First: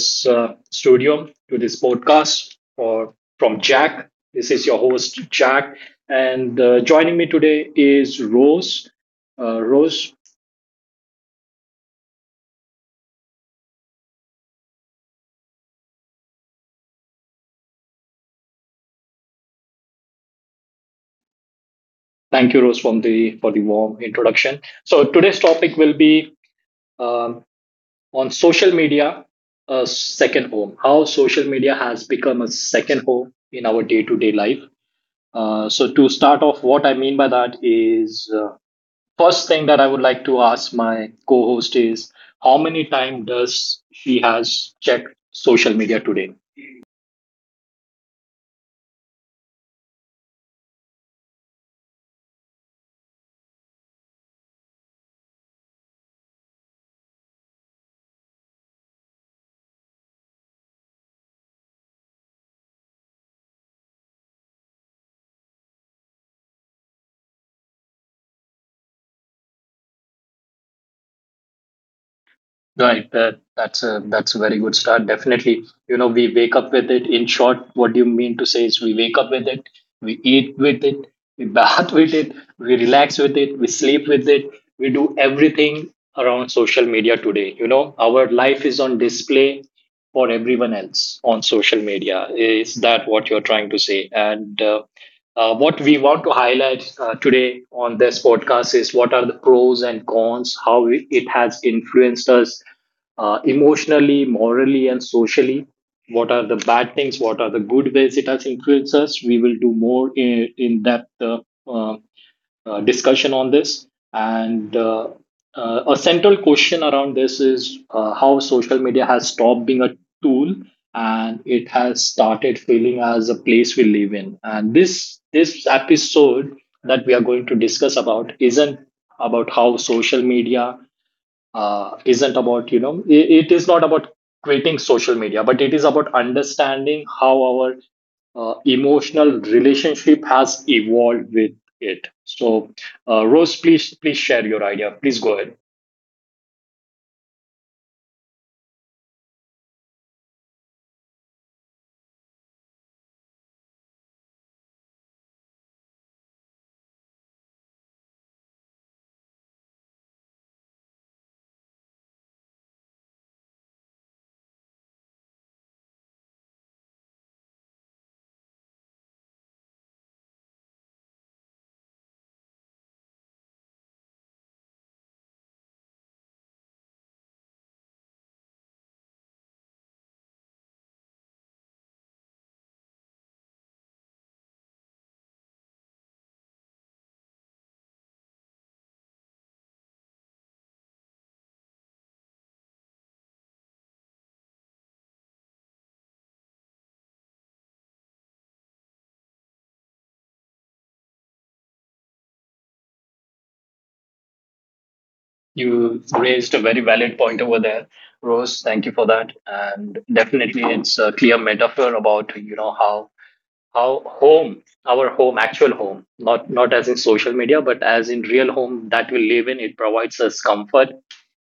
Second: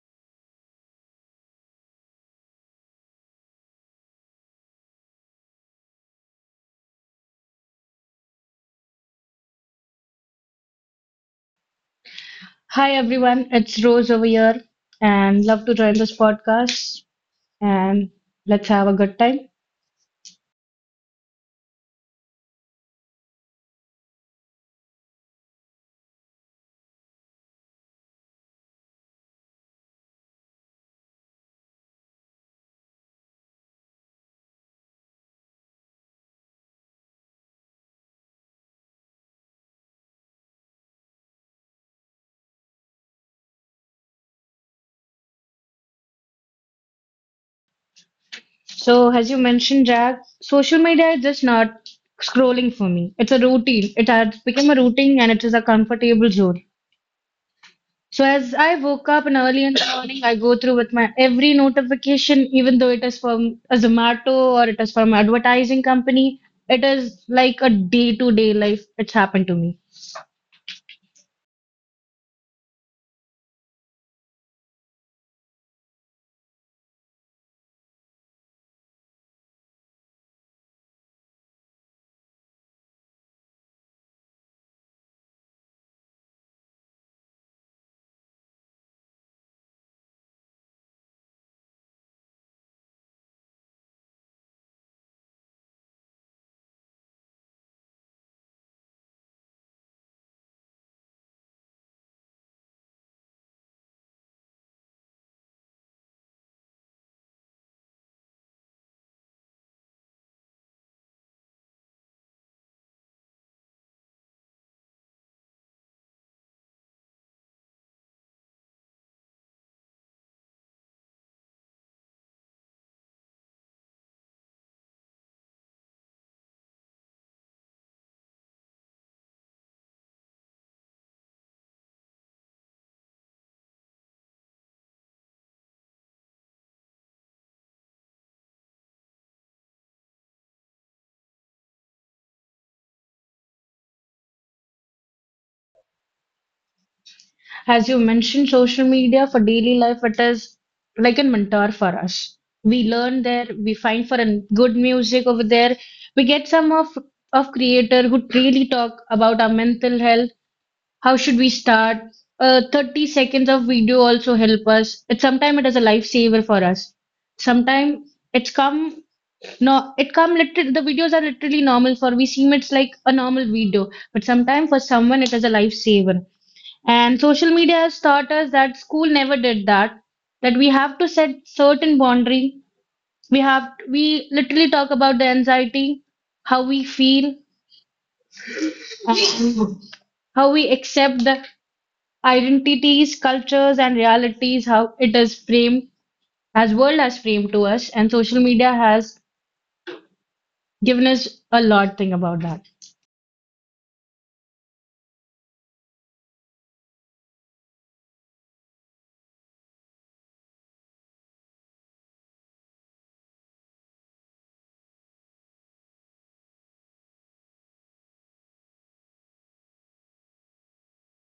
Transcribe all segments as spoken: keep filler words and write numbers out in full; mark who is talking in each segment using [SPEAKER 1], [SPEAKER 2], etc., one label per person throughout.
[SPEAKER 1] this uh, studio, to this podcast for, from Jack. This is your host, Jack. And uh, joining me today is Rose. Uh, Rose,
[SPEAKER 2] Hi everyone, it's Rose over here and love to join this podcast and let's have a good time.
[SPEAKER 1] thank you, Rose, from the, for the warm introduction. So today's topic will be um, on social media, a second home, how social media has become a second home in our day to day life. Uh, so to start off, what I mean by that is uh, first thing that I would like to ask my co-host is how many time does she has checked social media today?
[SPEAKER 2] So as you mentioned, Jack, social media is just not scrolling for me. It's a routine. It has become a routine and it is a comfortable zone. So as I woke up and early in the morning, I go through with my every notification, even though it is from a Zomato or it is from advertising company. It is like a day-to-day life. It's happened to me.
[SPEAKER 1] Right, that, that's a that's a very good start. Definitely, you know, we wake up with it. In short, what you mean to say is we wake up with it, we eat with it, we bath with it, we relax with it, we sleep with it, we do everything around social media today. You know, our life is on display for everyone else on social media. Is that what you're trying to say? And uh, uh, what we want to highlight uh, today on this podcast is what are the pros and cons, how it has influenced us uh, emotionally, morally, and socially. What are the bad things? What are the good ways it has influenced us? We will do more in, in depth uh, uh, uh, discussion on this. And uh, uh, a central question around this is uh, how social media has stopped being a tool and it has started feeling as a place we live in. And this this episode that we are going to discuss about isn't about how social media uh, isn't about, you know, it, it is not about quitting social media, but it is about understanding how our uh, emotional relationship has evolved with it. So uh, Rose, please please share your idea, please go ahead.
[SPEAKER 2] As you mentioned, social media for daily life, it is like a mentor for us. We learn there, we find for a good music over there. We get some of of creator who really talk about our mental health. How should we start? Uh, thirty seconds of video also help us. It sometimes it is a lifesaver for us. Sometimes it's come no, it come literally the videos are literally normal for we seem it's like a normal video, but sometimes for someone it is a lifesaver. And social media has taught us that school never did that, that we have to set certain boundary. We have we literally talk about the anxiety, how we feel, how we accept the identities, cultures, and realities, how it is framed, as world has framed to us, and social media has given us a lot thing about that.
[SPEAKER 1] You raised a very valid point over there, Rose. Thank you for that. And definitely, it's a clear metaphor about, you know, how our home, our home, actual home, not not as in social media, but as in real home that we live in. It provides us comfort.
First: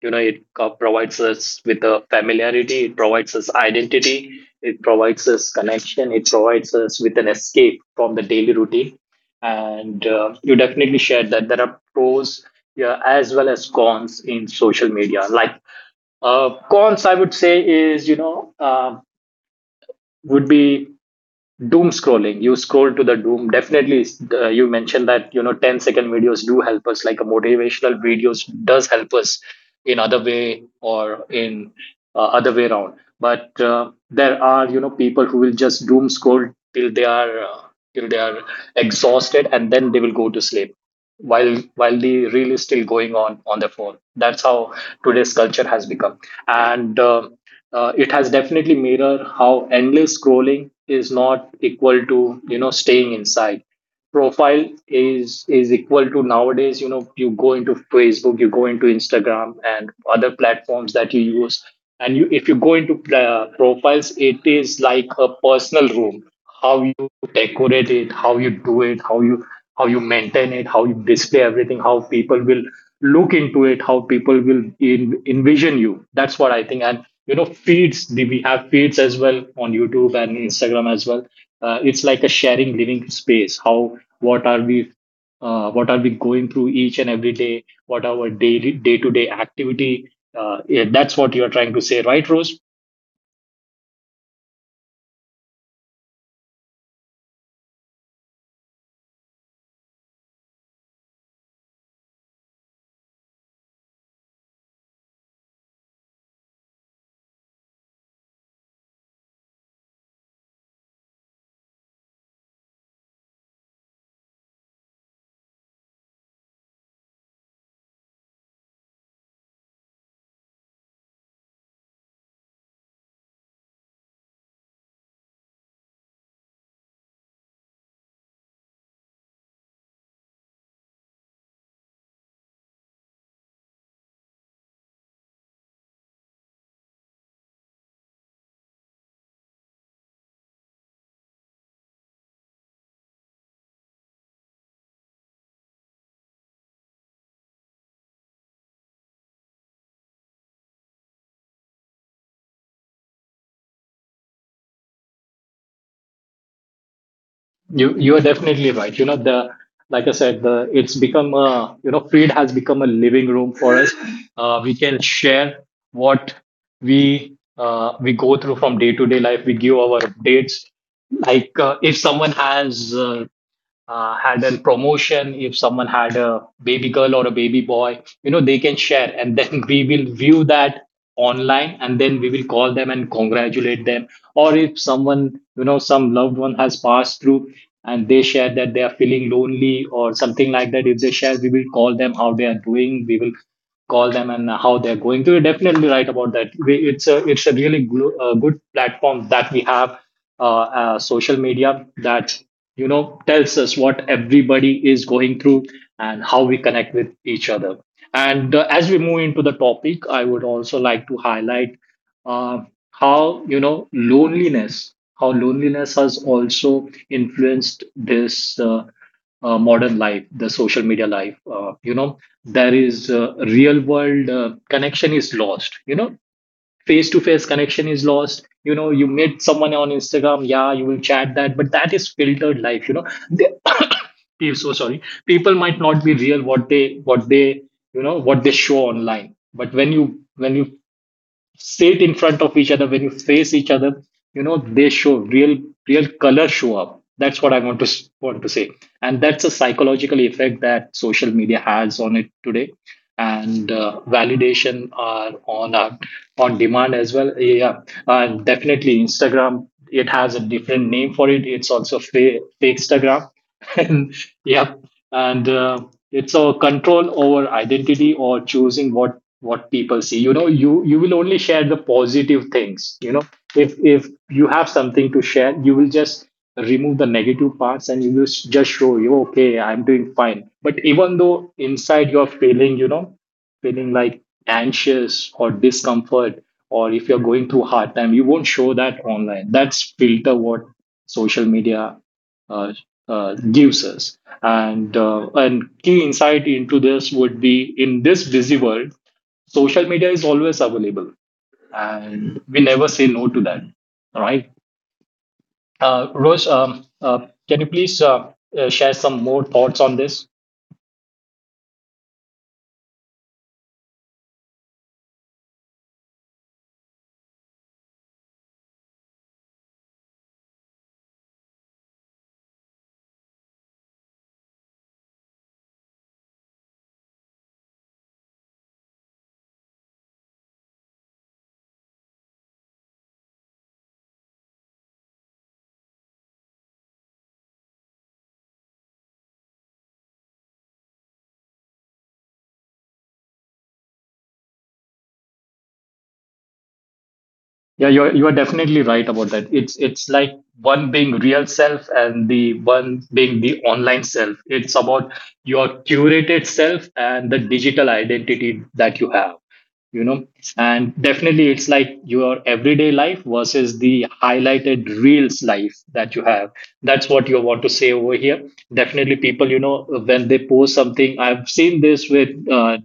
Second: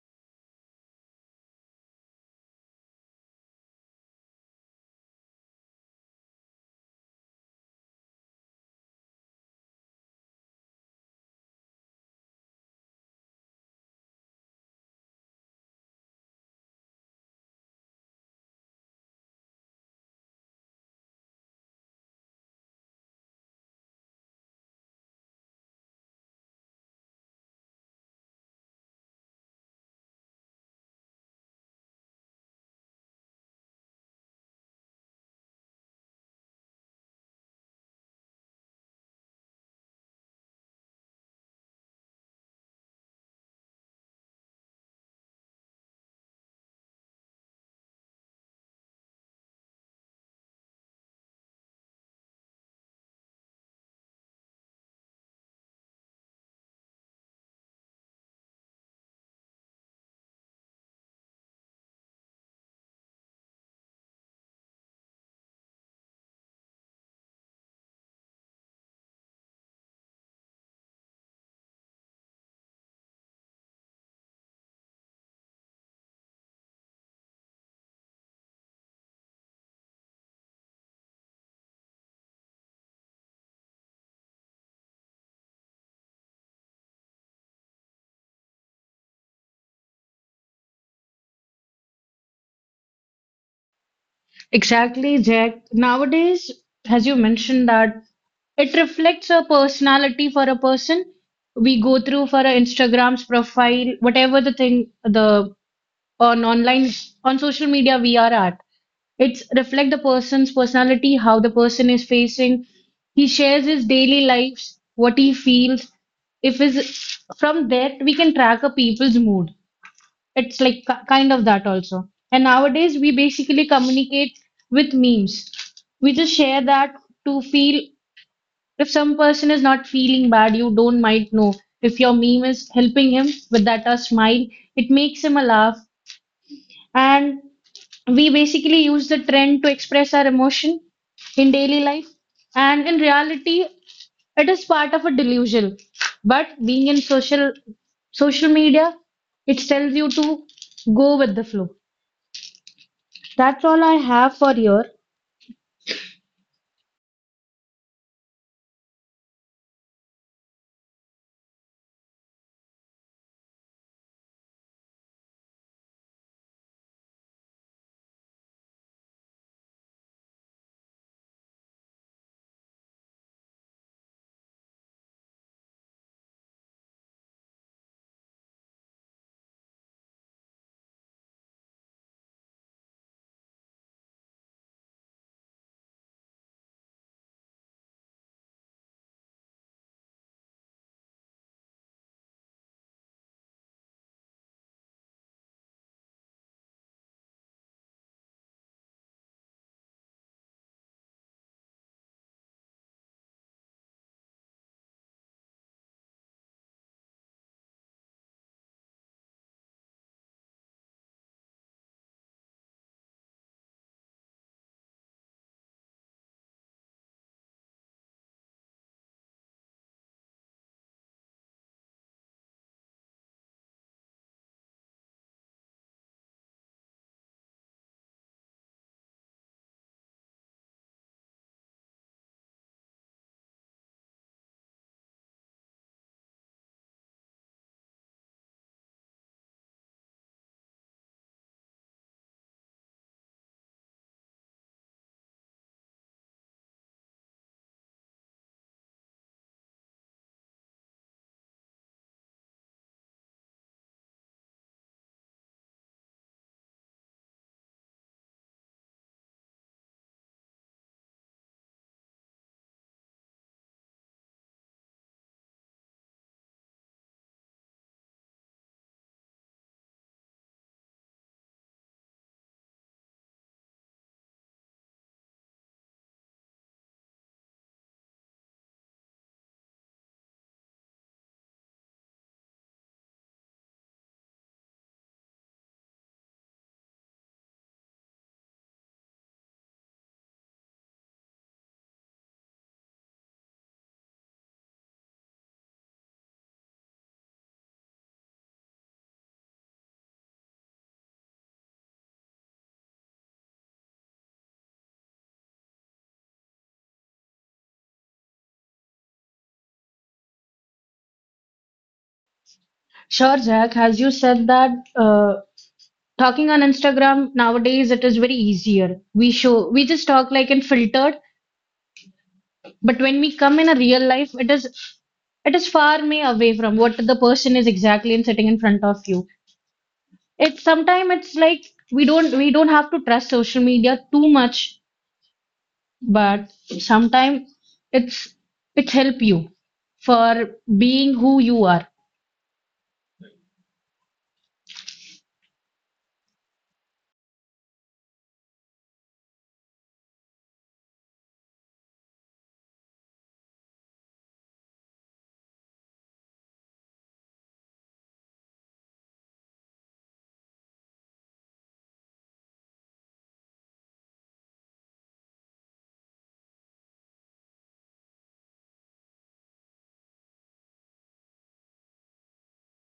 [SPEAKER 1] You know, it co- provides us with a familiarity. It provides us identity. It provides us connection. It provides us with an escape from the daily routine. And uh, you definitely shared that there are pros, yeah, as well as cons in social media. Like uh, cons, I would say is, you know, uh, would be doom scrolling. You scroll to the doom. Definitely uh, you mentioned that, you know, ten-second videos do help us, like a motivational videos does help us in other way or in uh, other way around. But uh, there are, you know, people who will just doom scroll till they are uh, till they are exhausted, and then they will go to sleep while while the reel is still going on on their phone. That's how today's culture has become. And uh, uh, it has definitely mirrored how endless scrolling is not equal to, you know, staying inside. Profile is is equal to nowadays. You know, you go into Facebook, you go into Instagram and other platforms that you use, and you, if you go into uh, profiles, it is like a personal room. How you decorate it, how you do it, how you how you maintain it, how you display everything, how people will look into it, how people will en- envision you. That's what I think. And you know, feeds. the- we have feeds as well on YouTube and Instagram as well. Uh, it's like a sharing living space. How what are we uh, what are we going through each and every day? What are our daily day to day activity? Uh, yeah, that's what you're trying to say, right, Rose?
[SPEAKER 2] Exactly, Jack. Nowadays, as you mentioned that it reflects a personality for a person. We go through for a Instagram's profile, whatever the thing the on online on social media we are at. It's reflect the person's personality, how the person is facing. He shares his daily lives, what he feels. If is from that we can track a people's mood. It's like ki- kind of that also. And nowadays, we basically communicate with memes. We just share that to feel if some person is not feeling bad, you don't might know. If your meme is helping him with that a smile, it makes him a laugh. And we basically use the trend to express our emotion in daily life. And in reality, it is part of a delusion. But being in social social media, it tells you to go with the flow. That's all I have for here.
[SPEAKER 1] You you are definitely right. You know, the like I said, the it's become a, you know, feed has become a living room for us. Uh, we can share what we uh, we go through from day to day life. We give our updates. Like uh, if someone has uh, uh, had a promotion, if someone had a baby girl or a baby boy, you know, they can share, and then we will view that online, and then we will call them and congratulate them. Or if someone, you know, some loved one has passed through and they share that they are feeling lonely or something like that, if they share, we will call them how they are doing. We will call them and how they're going. So you're definitely right about that. We- It's a, it's a really glo- uh, good platform that we have, uh, uh, social media, that, you know, tells us what everybody is going through and how we connect with each other. And uh, as we move into the topic, I would also like to highlight uh, how, you know, loneliness, how loneliness has also influenced this. Uh, uh, modern life, the social media life. Uh, you know, there is uh, real world uh, connection is lost. You know, face to face connection is lost. You know, you meet someone on Instagram, yeah, you will chat that, but that is filtered life. You know, they, Pe- so sorry, people might not be real what they what they you know, what they show online. But when you when you sit in front of each other, when you face each other, you know, they show real real color show up. That's what I want to s- want to say. And that's a psychological effect that social media has on it today. And uh, validation are on our, on demand as well. Yeah. And definitely Instagram, it has a different name for it. It's also fake Instagram and yeah. And uh, it's a control over identity, or choosing what what people see. You know, you you will only share the positive things. You know, if if you have something to share, you will just remove the negative parts, and you will s- just show you okay, I'm doing fine, but even though inside you're feeling, you know, feeling like anxious or discomfort or if you're going through hard time, you won't show that online. That's filter what social media uh, uh, gives us. And uh, and key insight into this would be in this busy world, social media is always available and we never say no to that. All right, uh, Rose, um, uh, can you please uh, uh, share some more thoughts on this?
[SPEAKER 2] Sure, Zach, as you said that uh, talking on Instagram nowadays it is very easier. We show we just talk like in filtered, but when we come in a real life, it is it is far may away from what the person is exactly and sitting in front of you. It's sometimes it's like we don't we don't have to trust social media too much, but sometimes it's it's help you for being who you are.
[SPEAKER 1] Yeah, you're you are definitely right about that. It's it's like one being real self and the one being the online self. It's about your curated self and the digital identity that you have, you know. And definitely, it's like your everyday life versus the highlighted reels life that you have. That's what you want to say over here. Definitely people, you know, when they post something, I've seen this with uh,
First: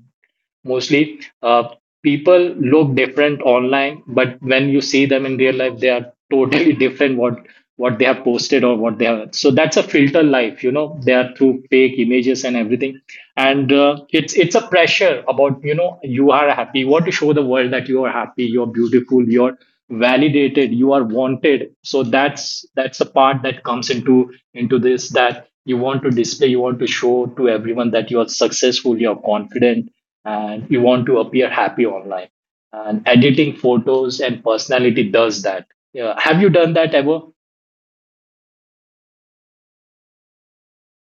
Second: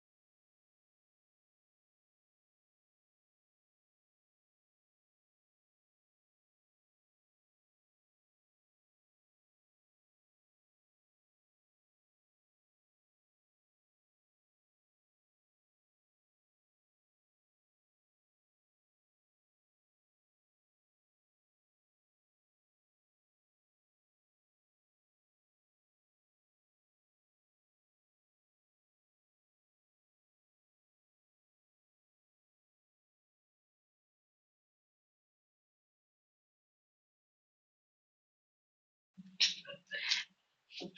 [SPEAKER 1] mostly uh, people look different online, but when you see them in real life, they are totally different. what what they have posted or what they have, so that's a filter life. You know, they are through fake images and everything. And uh, it's it's a pressure about, you know, you are happy, you want to show the world that you are happy, you're beautiful, you're validated, you are wanted. So that's that's the part that comes into into this, that you want to display, you want to show to everyone that you are successful, you're confident, and you want to appear happy online. And editing photos and personality does that. Yeah. Have you done that ever?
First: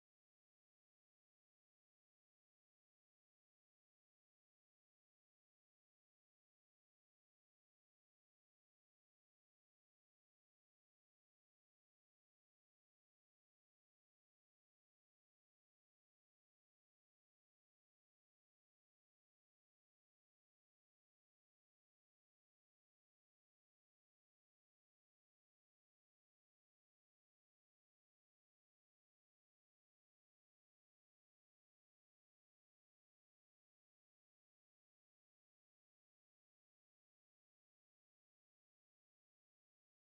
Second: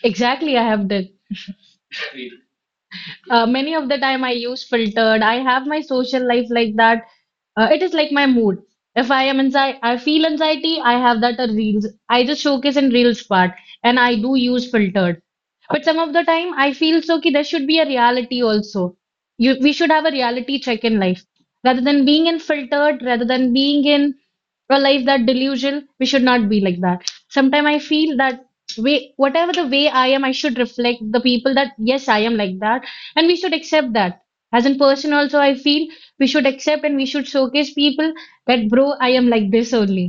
[SPEAKER 2] Exactly, I have done. Uh, many of the time I use filtered. I have my social life like that. Uh, it is like my mood. If I am anxiety, I feel anxiety, I have that a reels. I just showcase in reels part and I do use filtered. But some of the time I feel so ki there should be a reality also. You, we should have a reality check in life. Rather than being in filtered, rather than being in a life that delusion, we should not be like that. Sometimes I feel that way whatever the way I am, I should reflect the people that yes, I am like that and we should accept that as a person also I feel we should accept and we should showcase people that bro I am like this only.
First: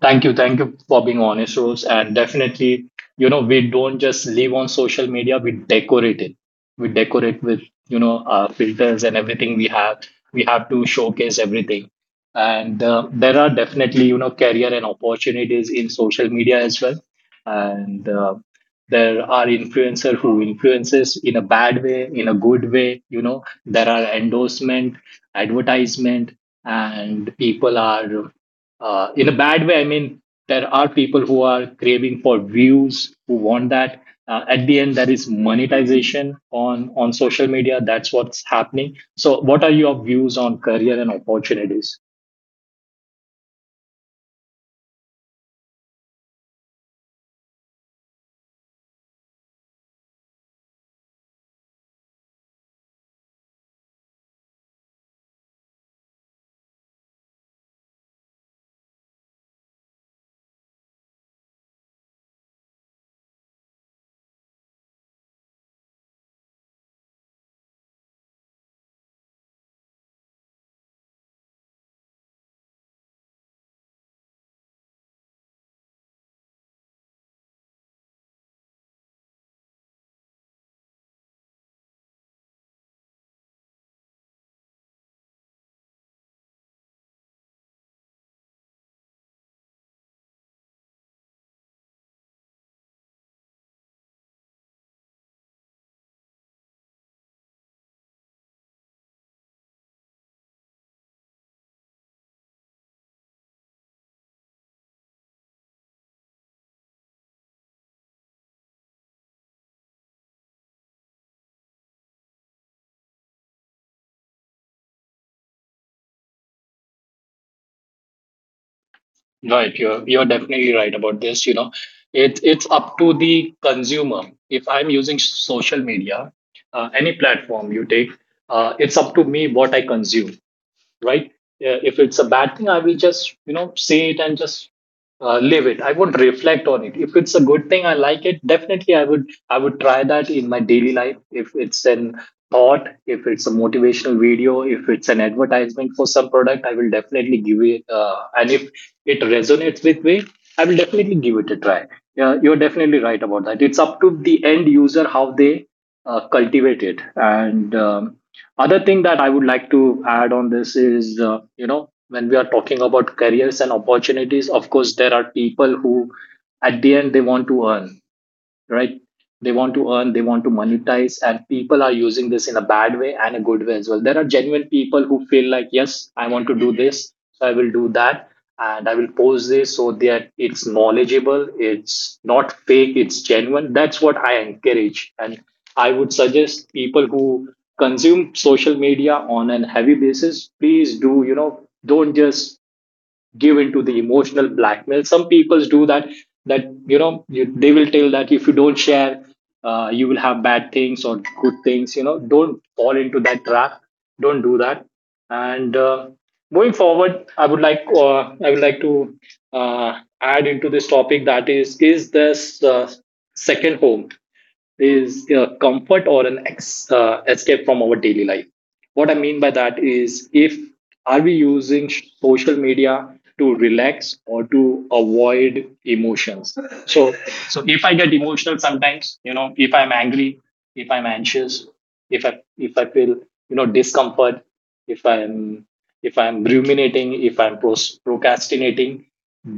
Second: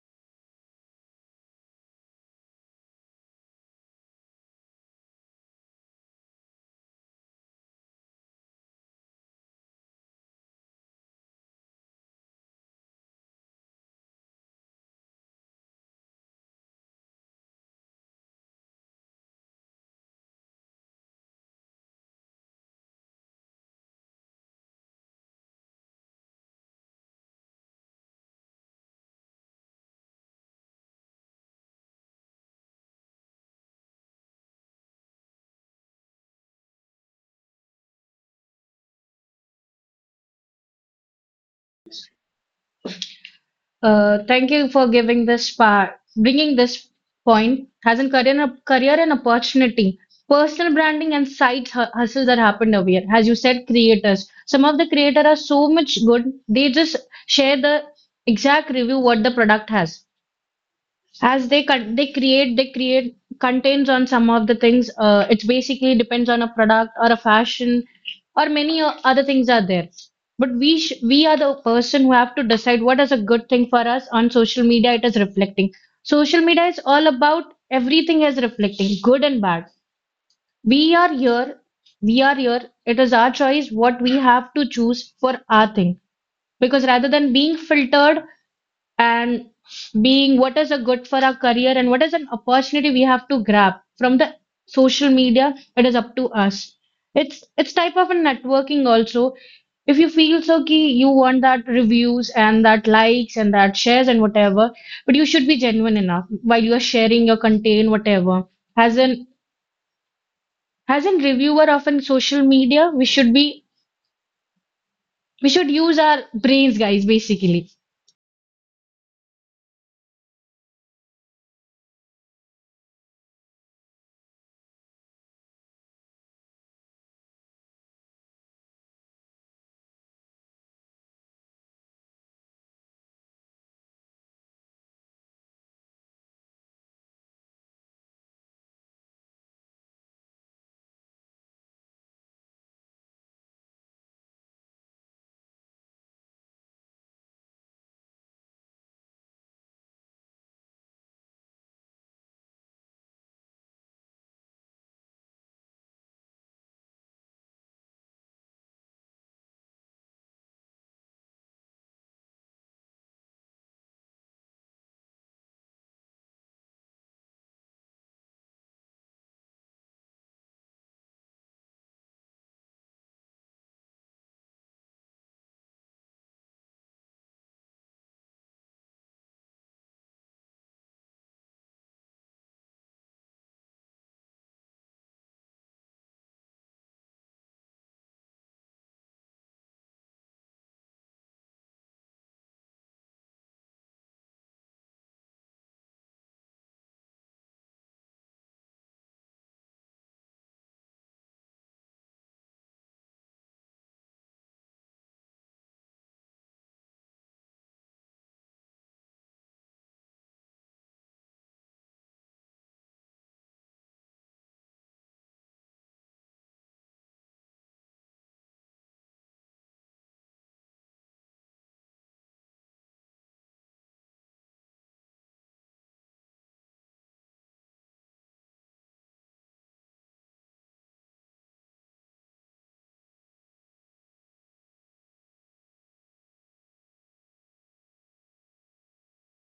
[SPEAKER 1] Thank you. Thank you for being honest, Rose. And definitely, you know, we don't just live on social media, we decorate it. We decorate with, you know, our filters and everything we have. We have to showcase everything. And uh, there are definitely, you know, career and opportunities in social media as well. And uh, there are influencer who influences in a bad way, in a good way. You know, there are endorsement, advertisement, and people are uh, in a bad way, I mean, there are people who are craving for views, who want that. Uh, at the end, there is monetization on, on social media. That's what's happening. So, what are your views on career and opportunities?
[SPEAKER 2] uh, Thank you for giving this part, bringing this point as a career and career and opportunity, personal branding and side hu- hustles that happened over here. As you said creators, some of the creators are so much good. They just share the exact review what the product has as they con- they create they create contains on some of the things. Uh, it's basically depends on a product or a fashion or many o- other things are there, but we sh- we are the person who have to decide what is a good thing for us on social media. It is reflecting, social media is all about, everything is reflecting good and bad. We are here we are here it is our choice what we have to choose for our thing, because rather than being filtered and being what is a good for our career and what is an opportunity we have to grab from the social media, it is up to us. it's it's type of a networking also. If you feel so ki you want that reviews and that likes and that shares and whatever, but you should be genuine enough while you are sharing your content whatever. As an as an reviewer of an social media we should be, we should use our brains guys basically.
[SPEAKER 1] Right, you're you're definitely right about this. You know, it's it's up to the consumer. If I'm using social media, uh, any platform you take, uh, it's up to me what I consume. Right? Uh, If it's a bad thing, I will just, you know, say it and just uh, live it. I won't reflect on it. If it's a good thing, I like it. Definitely, I would, I would try that in my daily life. If it's an thought, if it's a motivational video, if it's an advertisement for some product, I will definitely give it. Uh, and if it resonates with me, I will definitely give it a try. Yeah, you're definitely right about that. It's up to the end user how they uh, cultivated. And um, other thing that I would like to add on this is, uh, you know, when we are talking about careers and opportunities, of course, there are people who at the end they want to earn, right? They want to earn, they want to monetize, and people are using this in a bad way and a good way as well. There are genuine people who feel like, yes, I want to do this, so I will do that, and I will post this so that it's knowledgeable, it's not fake, it's genuine. That's what I encourage. And I would suggest people who consume social media on a heavy basis, please do, you know, don't just give into the emotional blackmail some people do, that that you know you, they will tell that if you don't share, uh, you will have bad things or good things, you know, don't fall into that trap. Don't do that. And uh, moving forward, i would like uh, i would like to uh, add into this topic that is is this uh, second home is a comfort or an ex, uh, escape from our daily life. What I mean by that is, if are we using sh- social media to relax or to avoid emotions? So so if I get emotional sometimes, you know, if I'm angry, if I'm anxious, if i if i feel, you know, discomfort, if I'm if i'm ruminating, if I'm pros- procrastinating,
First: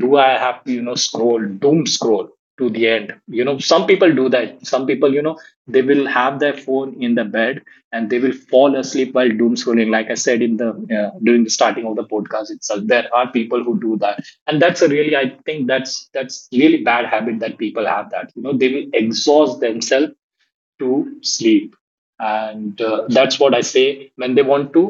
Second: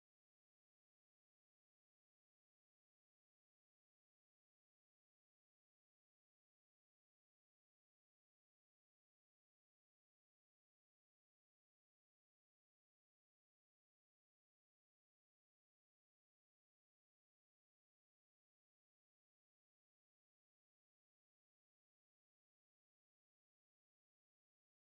[SPEAKER 1] do I have to, you know, scroll, doom scroll to the end? You know, some people do that. Some people, you know, they will have their phone in the bed and they will fall asleep while doom scrolling. Like I said in the uh, during the starting of the podcast itself, there are people who do that. And that's a really, I think that's that's really bad habit that people have, that, you know, they will exhaust themselves to sleep. And uh, that's what I say, when they want to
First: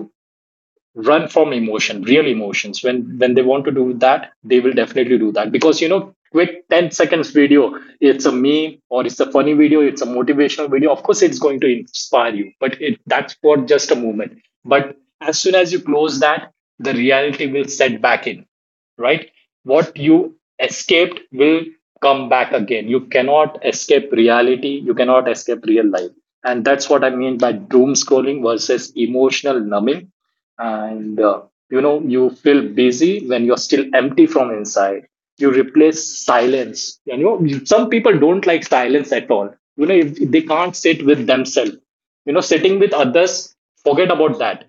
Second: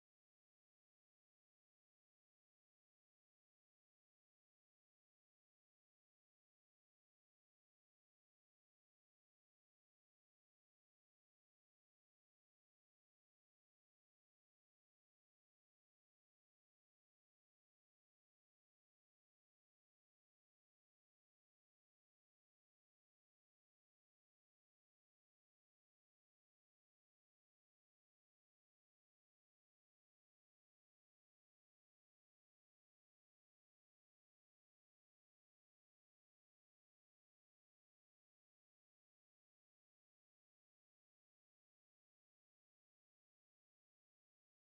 [SPEAKER 1] run from emotion, real emotions, when when they want to do that, they will definitely do that because, you know, quick ten seconds video, it's a meme or it's a funny video, it's a motivational video, of course it's going to inspire you, but it that's for just a moment. But as soon as you close that, the reality will set back in, right? What you escaped will come back again. You cannot escape reality, you cannot escape real life. And that's what I mean by doom scrolling versus emotional numbing. And uh, You know, you feel busy when you're still empty from inside. You replace silence. You know, you- some people don't like silence at all. You know, if they can't sit with themselves, you know, sitting with others, forget about that.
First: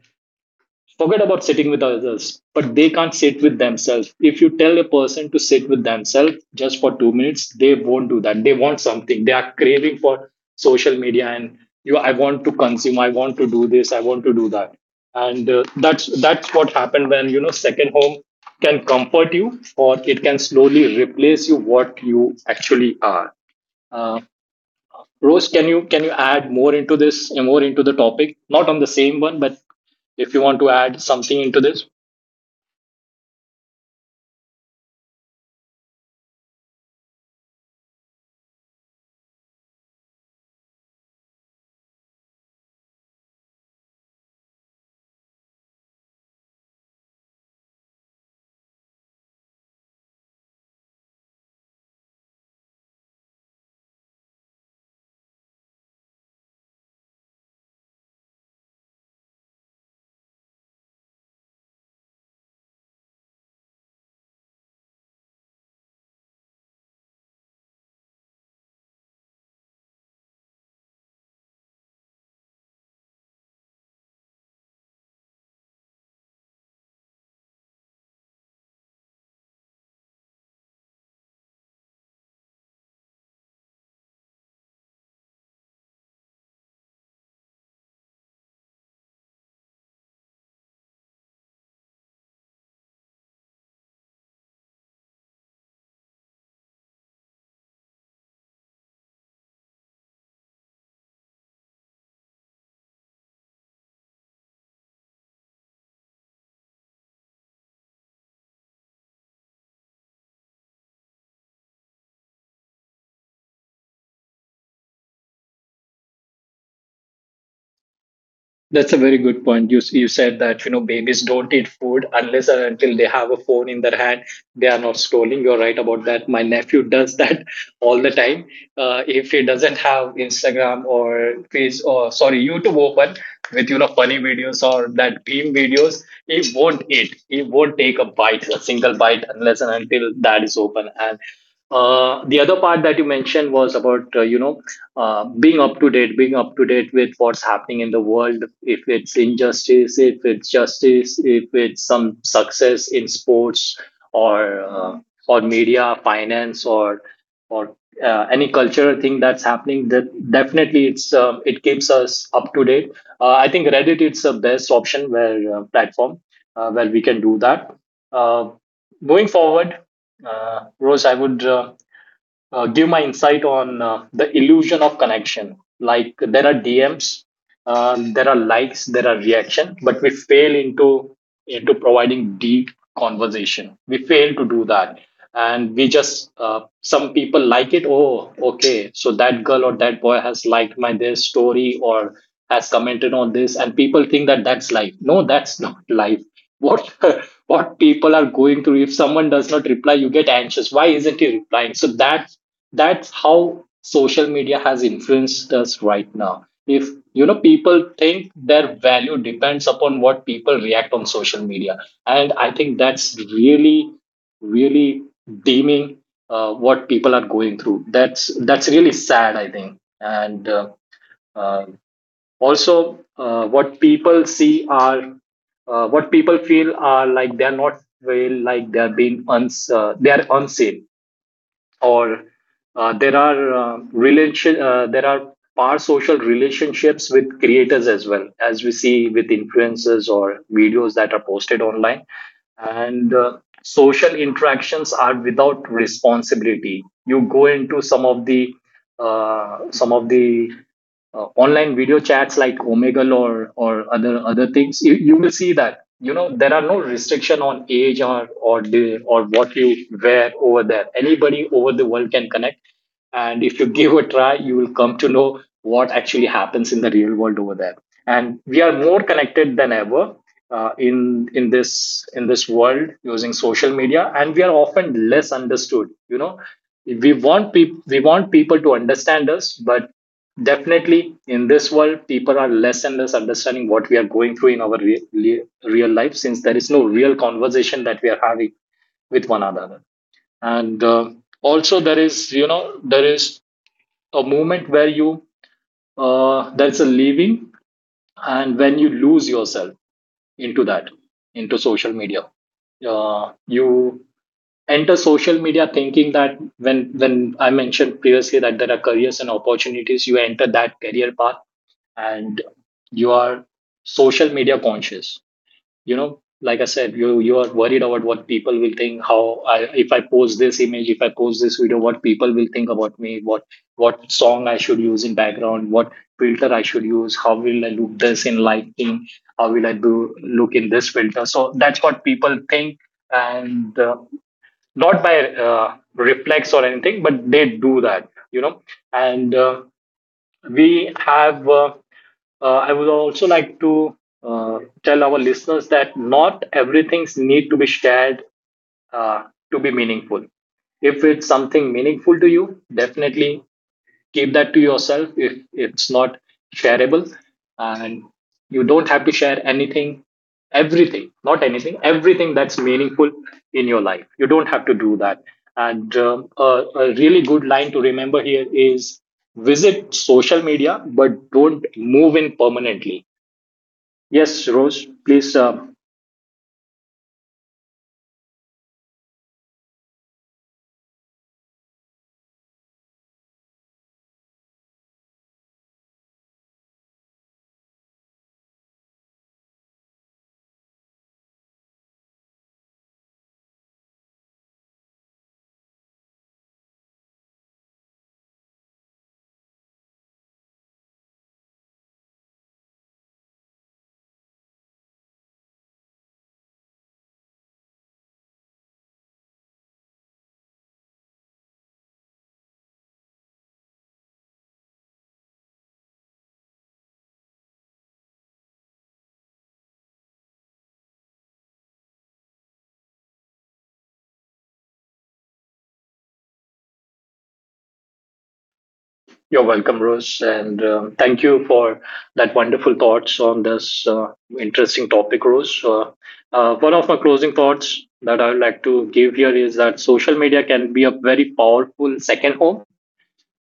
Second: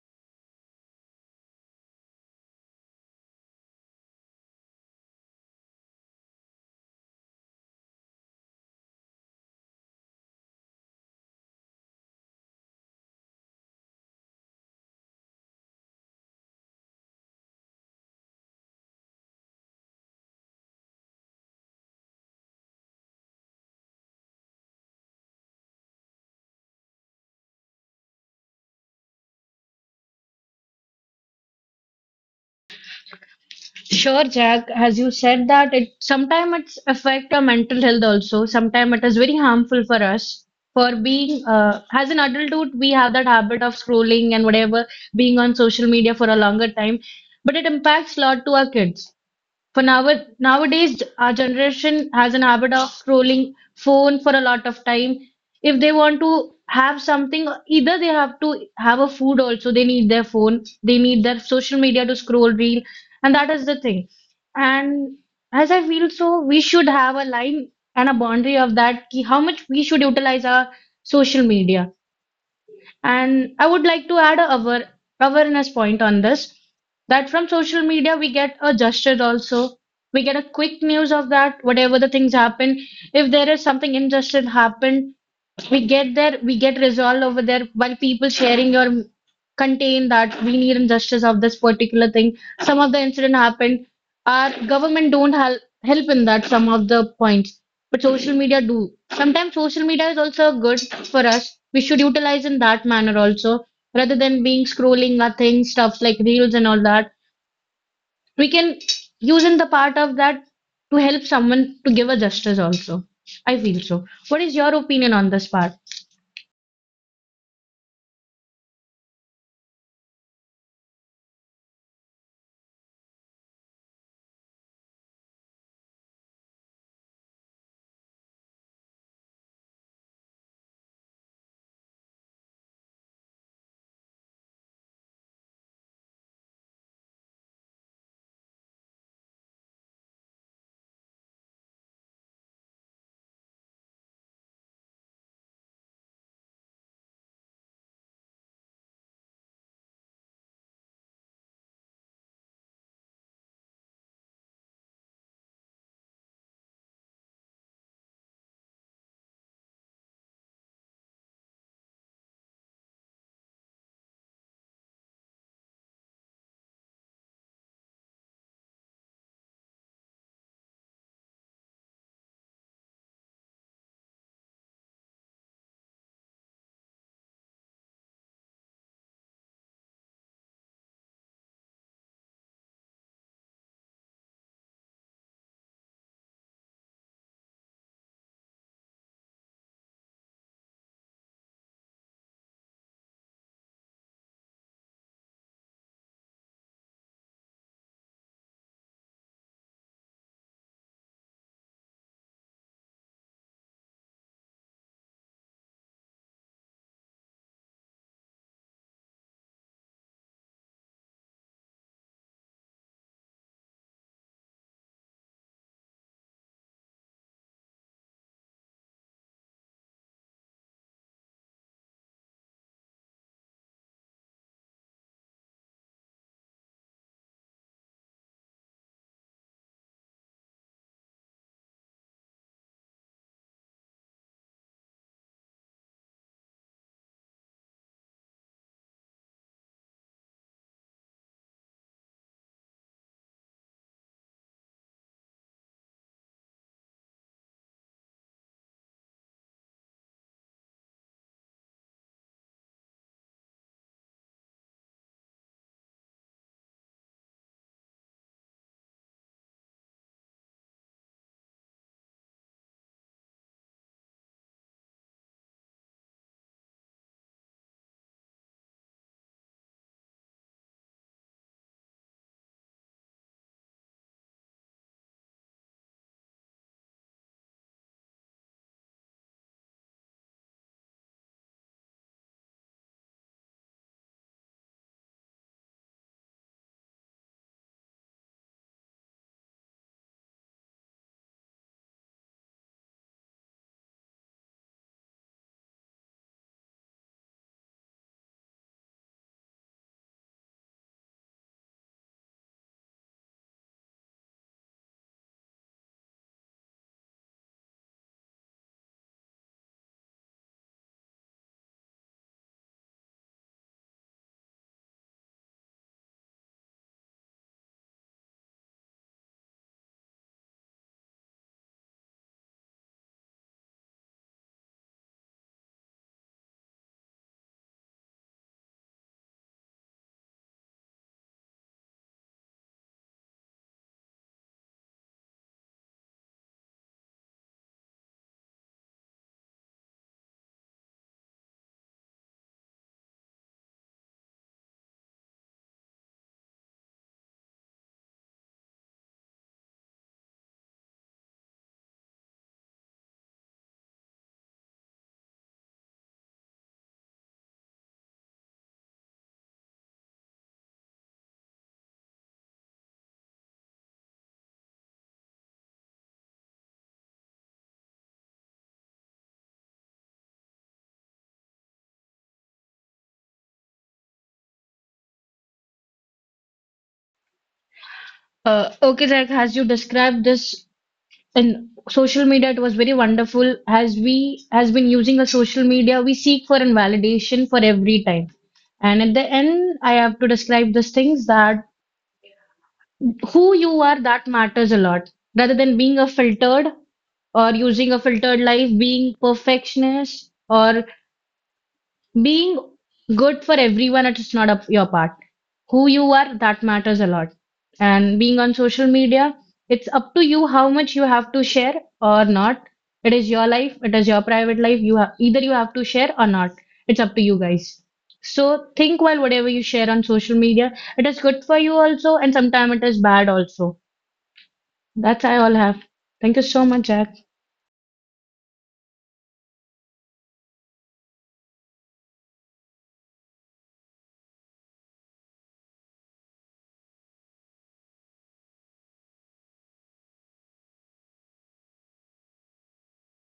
[SPEAKER 1] Forget about sitting with others, but they can't sit with themselves. If you tell a person to sit with themselves just for two minutes, they won't do that. They want something. They are craving for social media and you. I want to consume. I want to do this. I want to do that. And uh, that's that's what happened when, you know, second home can comfort you or it can slowly replace you what you actually are. Uh, Rose, can you can you add more into this, more into the topic? Not on the same one, but if you want to add something into this.
[SPEAKER 2] Sure, Jack. As you said that it sometimes it's affect our mental health also. Sometimes it is very harmful for us. For being uh, as an adulthood, we have that habit of scrolling and whatever, being on social media for a longer time. But it impacts a lot to our kids. For now, nowadays, our generation has an habit of scrolling phone for a lot of time. If they want to have something, either they have to have a food also. They need their phone. They need their social media to scroll reel, and that is the thing. And as I feel so, we should have a line and a boundary of that. Ki how much we should utilize our social media, and I would like to add a aware- awareness point on this that from social media we get a gesture also. We get a quick news of that, whatever the things happen. If there is something injustice happened, we get there, we get resolved over there while people sharing or contain that we need injustice of this particular thing. Some of the incident happened. Our government don't help help in that some of the points, but social media do. Sometimes social media is also good for us. We should utilize in that manner also, rather than being scrolling nothing stuffs like reels and all that. We can use in the part of that to help someone to give a justice also. I feel so. What is your opinion on this part?
[SPEAKER 1] That's a very good point. You you said that, you know, babies don't eat food unless and until they have a phone in their hand. They are not scrolling. You're right about that. My nephew does that all the time. Uh, if he doesn't have Instagram or Face, or sorry, YouTube open with, you know, funny videos or that beam videos, he won't eat. He won't take a bite, a single bite unless and until that is open. And uh, the other part that you mentioned was about uh, you know, uh, being up to date, being up to date with what's happening in the world. If it's injustice, if it's justice, if it's some success in sports or uh, or media, finance, or or uh, any cultural thing that's happening, that definitely it's um, it keeps us up to date. Uh, I think Reddit it's the best option where uh, platform uh, where we can do that. Uh, Moving forward, uh, Rose, I would uh, uh, give my insight on uh, the illusion of connection. Like, there are D Ms, um, there are likes, there are reaction, but we fail into into providing deep conversation. We fail to do that, and we just uh, some people like it. Oh, okay, so that girl or that boy has liked my their story or has commented on this, and people think that that's life. No, that's not life. What what people are going through. If someone does not reply, you get anxious. Why isn't he replying? So that that's how social media has influenced us right now. If, you know, people think their value depends upon what people react on social media, and I think that's really really deeming uh, what people are going through. That's that's really sad, I think. And uh, uh, Also, uh, what people see are, uh, what people feel are, like, they're not real, like, they're being uns- uh, they're unseen. Or uh, there are uh, relation uh, there are parasocial relationships with creators as well as we see, with influencers or videos that are posted online. And uh, social interactions are without responsibility. You go into some of the uh, some of the uh, online video chats like Omegle or or other other things, you, you will see that, you know, there are no restriction on age or or the, or what you wear over there. Anybody over the world can connect, and if you give a try, you will come to know what actually happens in the real world over there. And we are more connected than ever. Uh, in in this in this world using social media, and we are often less understood, you know, we want people we want people to understand us, but definitely, in this world, people are less and less understanding what we are going through in our re- re- real life, since there is no real conversation that we are having with one another. And uh, also, there is, you know, there is a moment where you, uh, there's a leaving and when you lose yourself into that, into social media. Uh, you enter social media thinking that, when when I mentioned previously that there are careers and opportunities, you enter that career path and you are social media conscious. You know, like I said, you you are worried about what people will think. How I, if I post this image, if I post this video, what people will think about me, what what song I should use in background, what filter I should use, how will I look this in lighting, how will I do look in this filter. So that's what people think. And uh, not by uh, reflex or anything, but they do that, you know. And uh, we have uh, uh, I would also like to uh, tell our listeners that not everything needs to be shared uh, to be meaningful. If it's something meaningful to you, definitely keep that to yourself. If it's not shareable, and you don't have to share anything, everything, not anything, everything that's meaningful in your life, you don't have to do that. and um, a, a really good line to remember here is, visit social media but don't move in permanently. Yes, Rose, please. uh,
[SPEAKER 2] Uh, okay, like as you described this in social media, it was very wonderful. As we has been using a social media, we seek for a validation for every time. And at the end, I have to describe these things that who you are that matters a lot, rather than being a filtered or using a filtered life, being perfectionist or being good for everyone. It's not up your part. Who you are that matters a lot, and being on social media it's up to you how much you have to share or not. It is your life, it is your private life. You have either you have to share or not, it's up to you guys. So think while whatever you share on social media, it is good for you also and sometimes it is bad also. That's I all have. Thank you so much, Jack.
[SPEAKER 1] You're welcome, Rose, and um, thank you for that wonderful thoughts on this uh, interesting topic, Rose. Uh, uh, one of my closing thoughts that I would like to give here is that social media can be a very powerful second home,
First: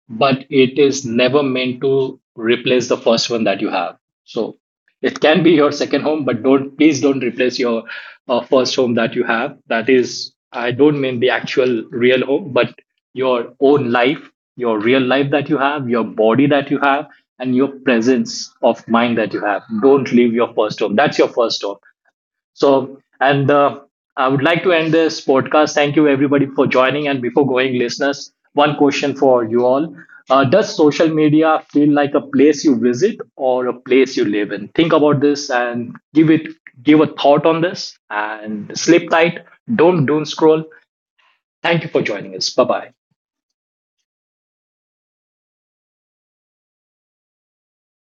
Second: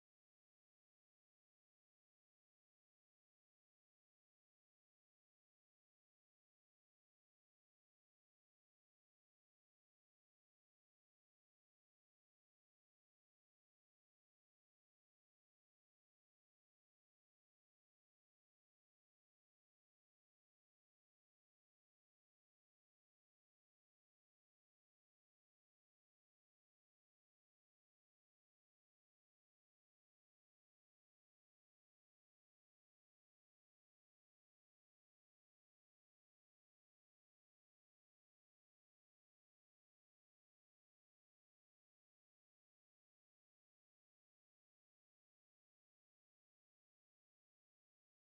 [SPEAKER 1] but it is never meant to replace the first one that you have. So it can be your second home, but don't, please don't replace your uh, first home that you have. That is, I don't mean the actual real home, but your own life, your real life that you have, your body that you have, and your presence of mind that you have. Don't leave your first home. That's your first home. So, and uh, I would like to end this podcast. Thank you, everybody, for joining. And before going, listeners, one question for you all. Uh, does social media feel like a place you visit or a place you live in? Think about this and give it, give a thought on this, and sleep tight. Don't doom scroll. Thank you for joining us. Bye bye.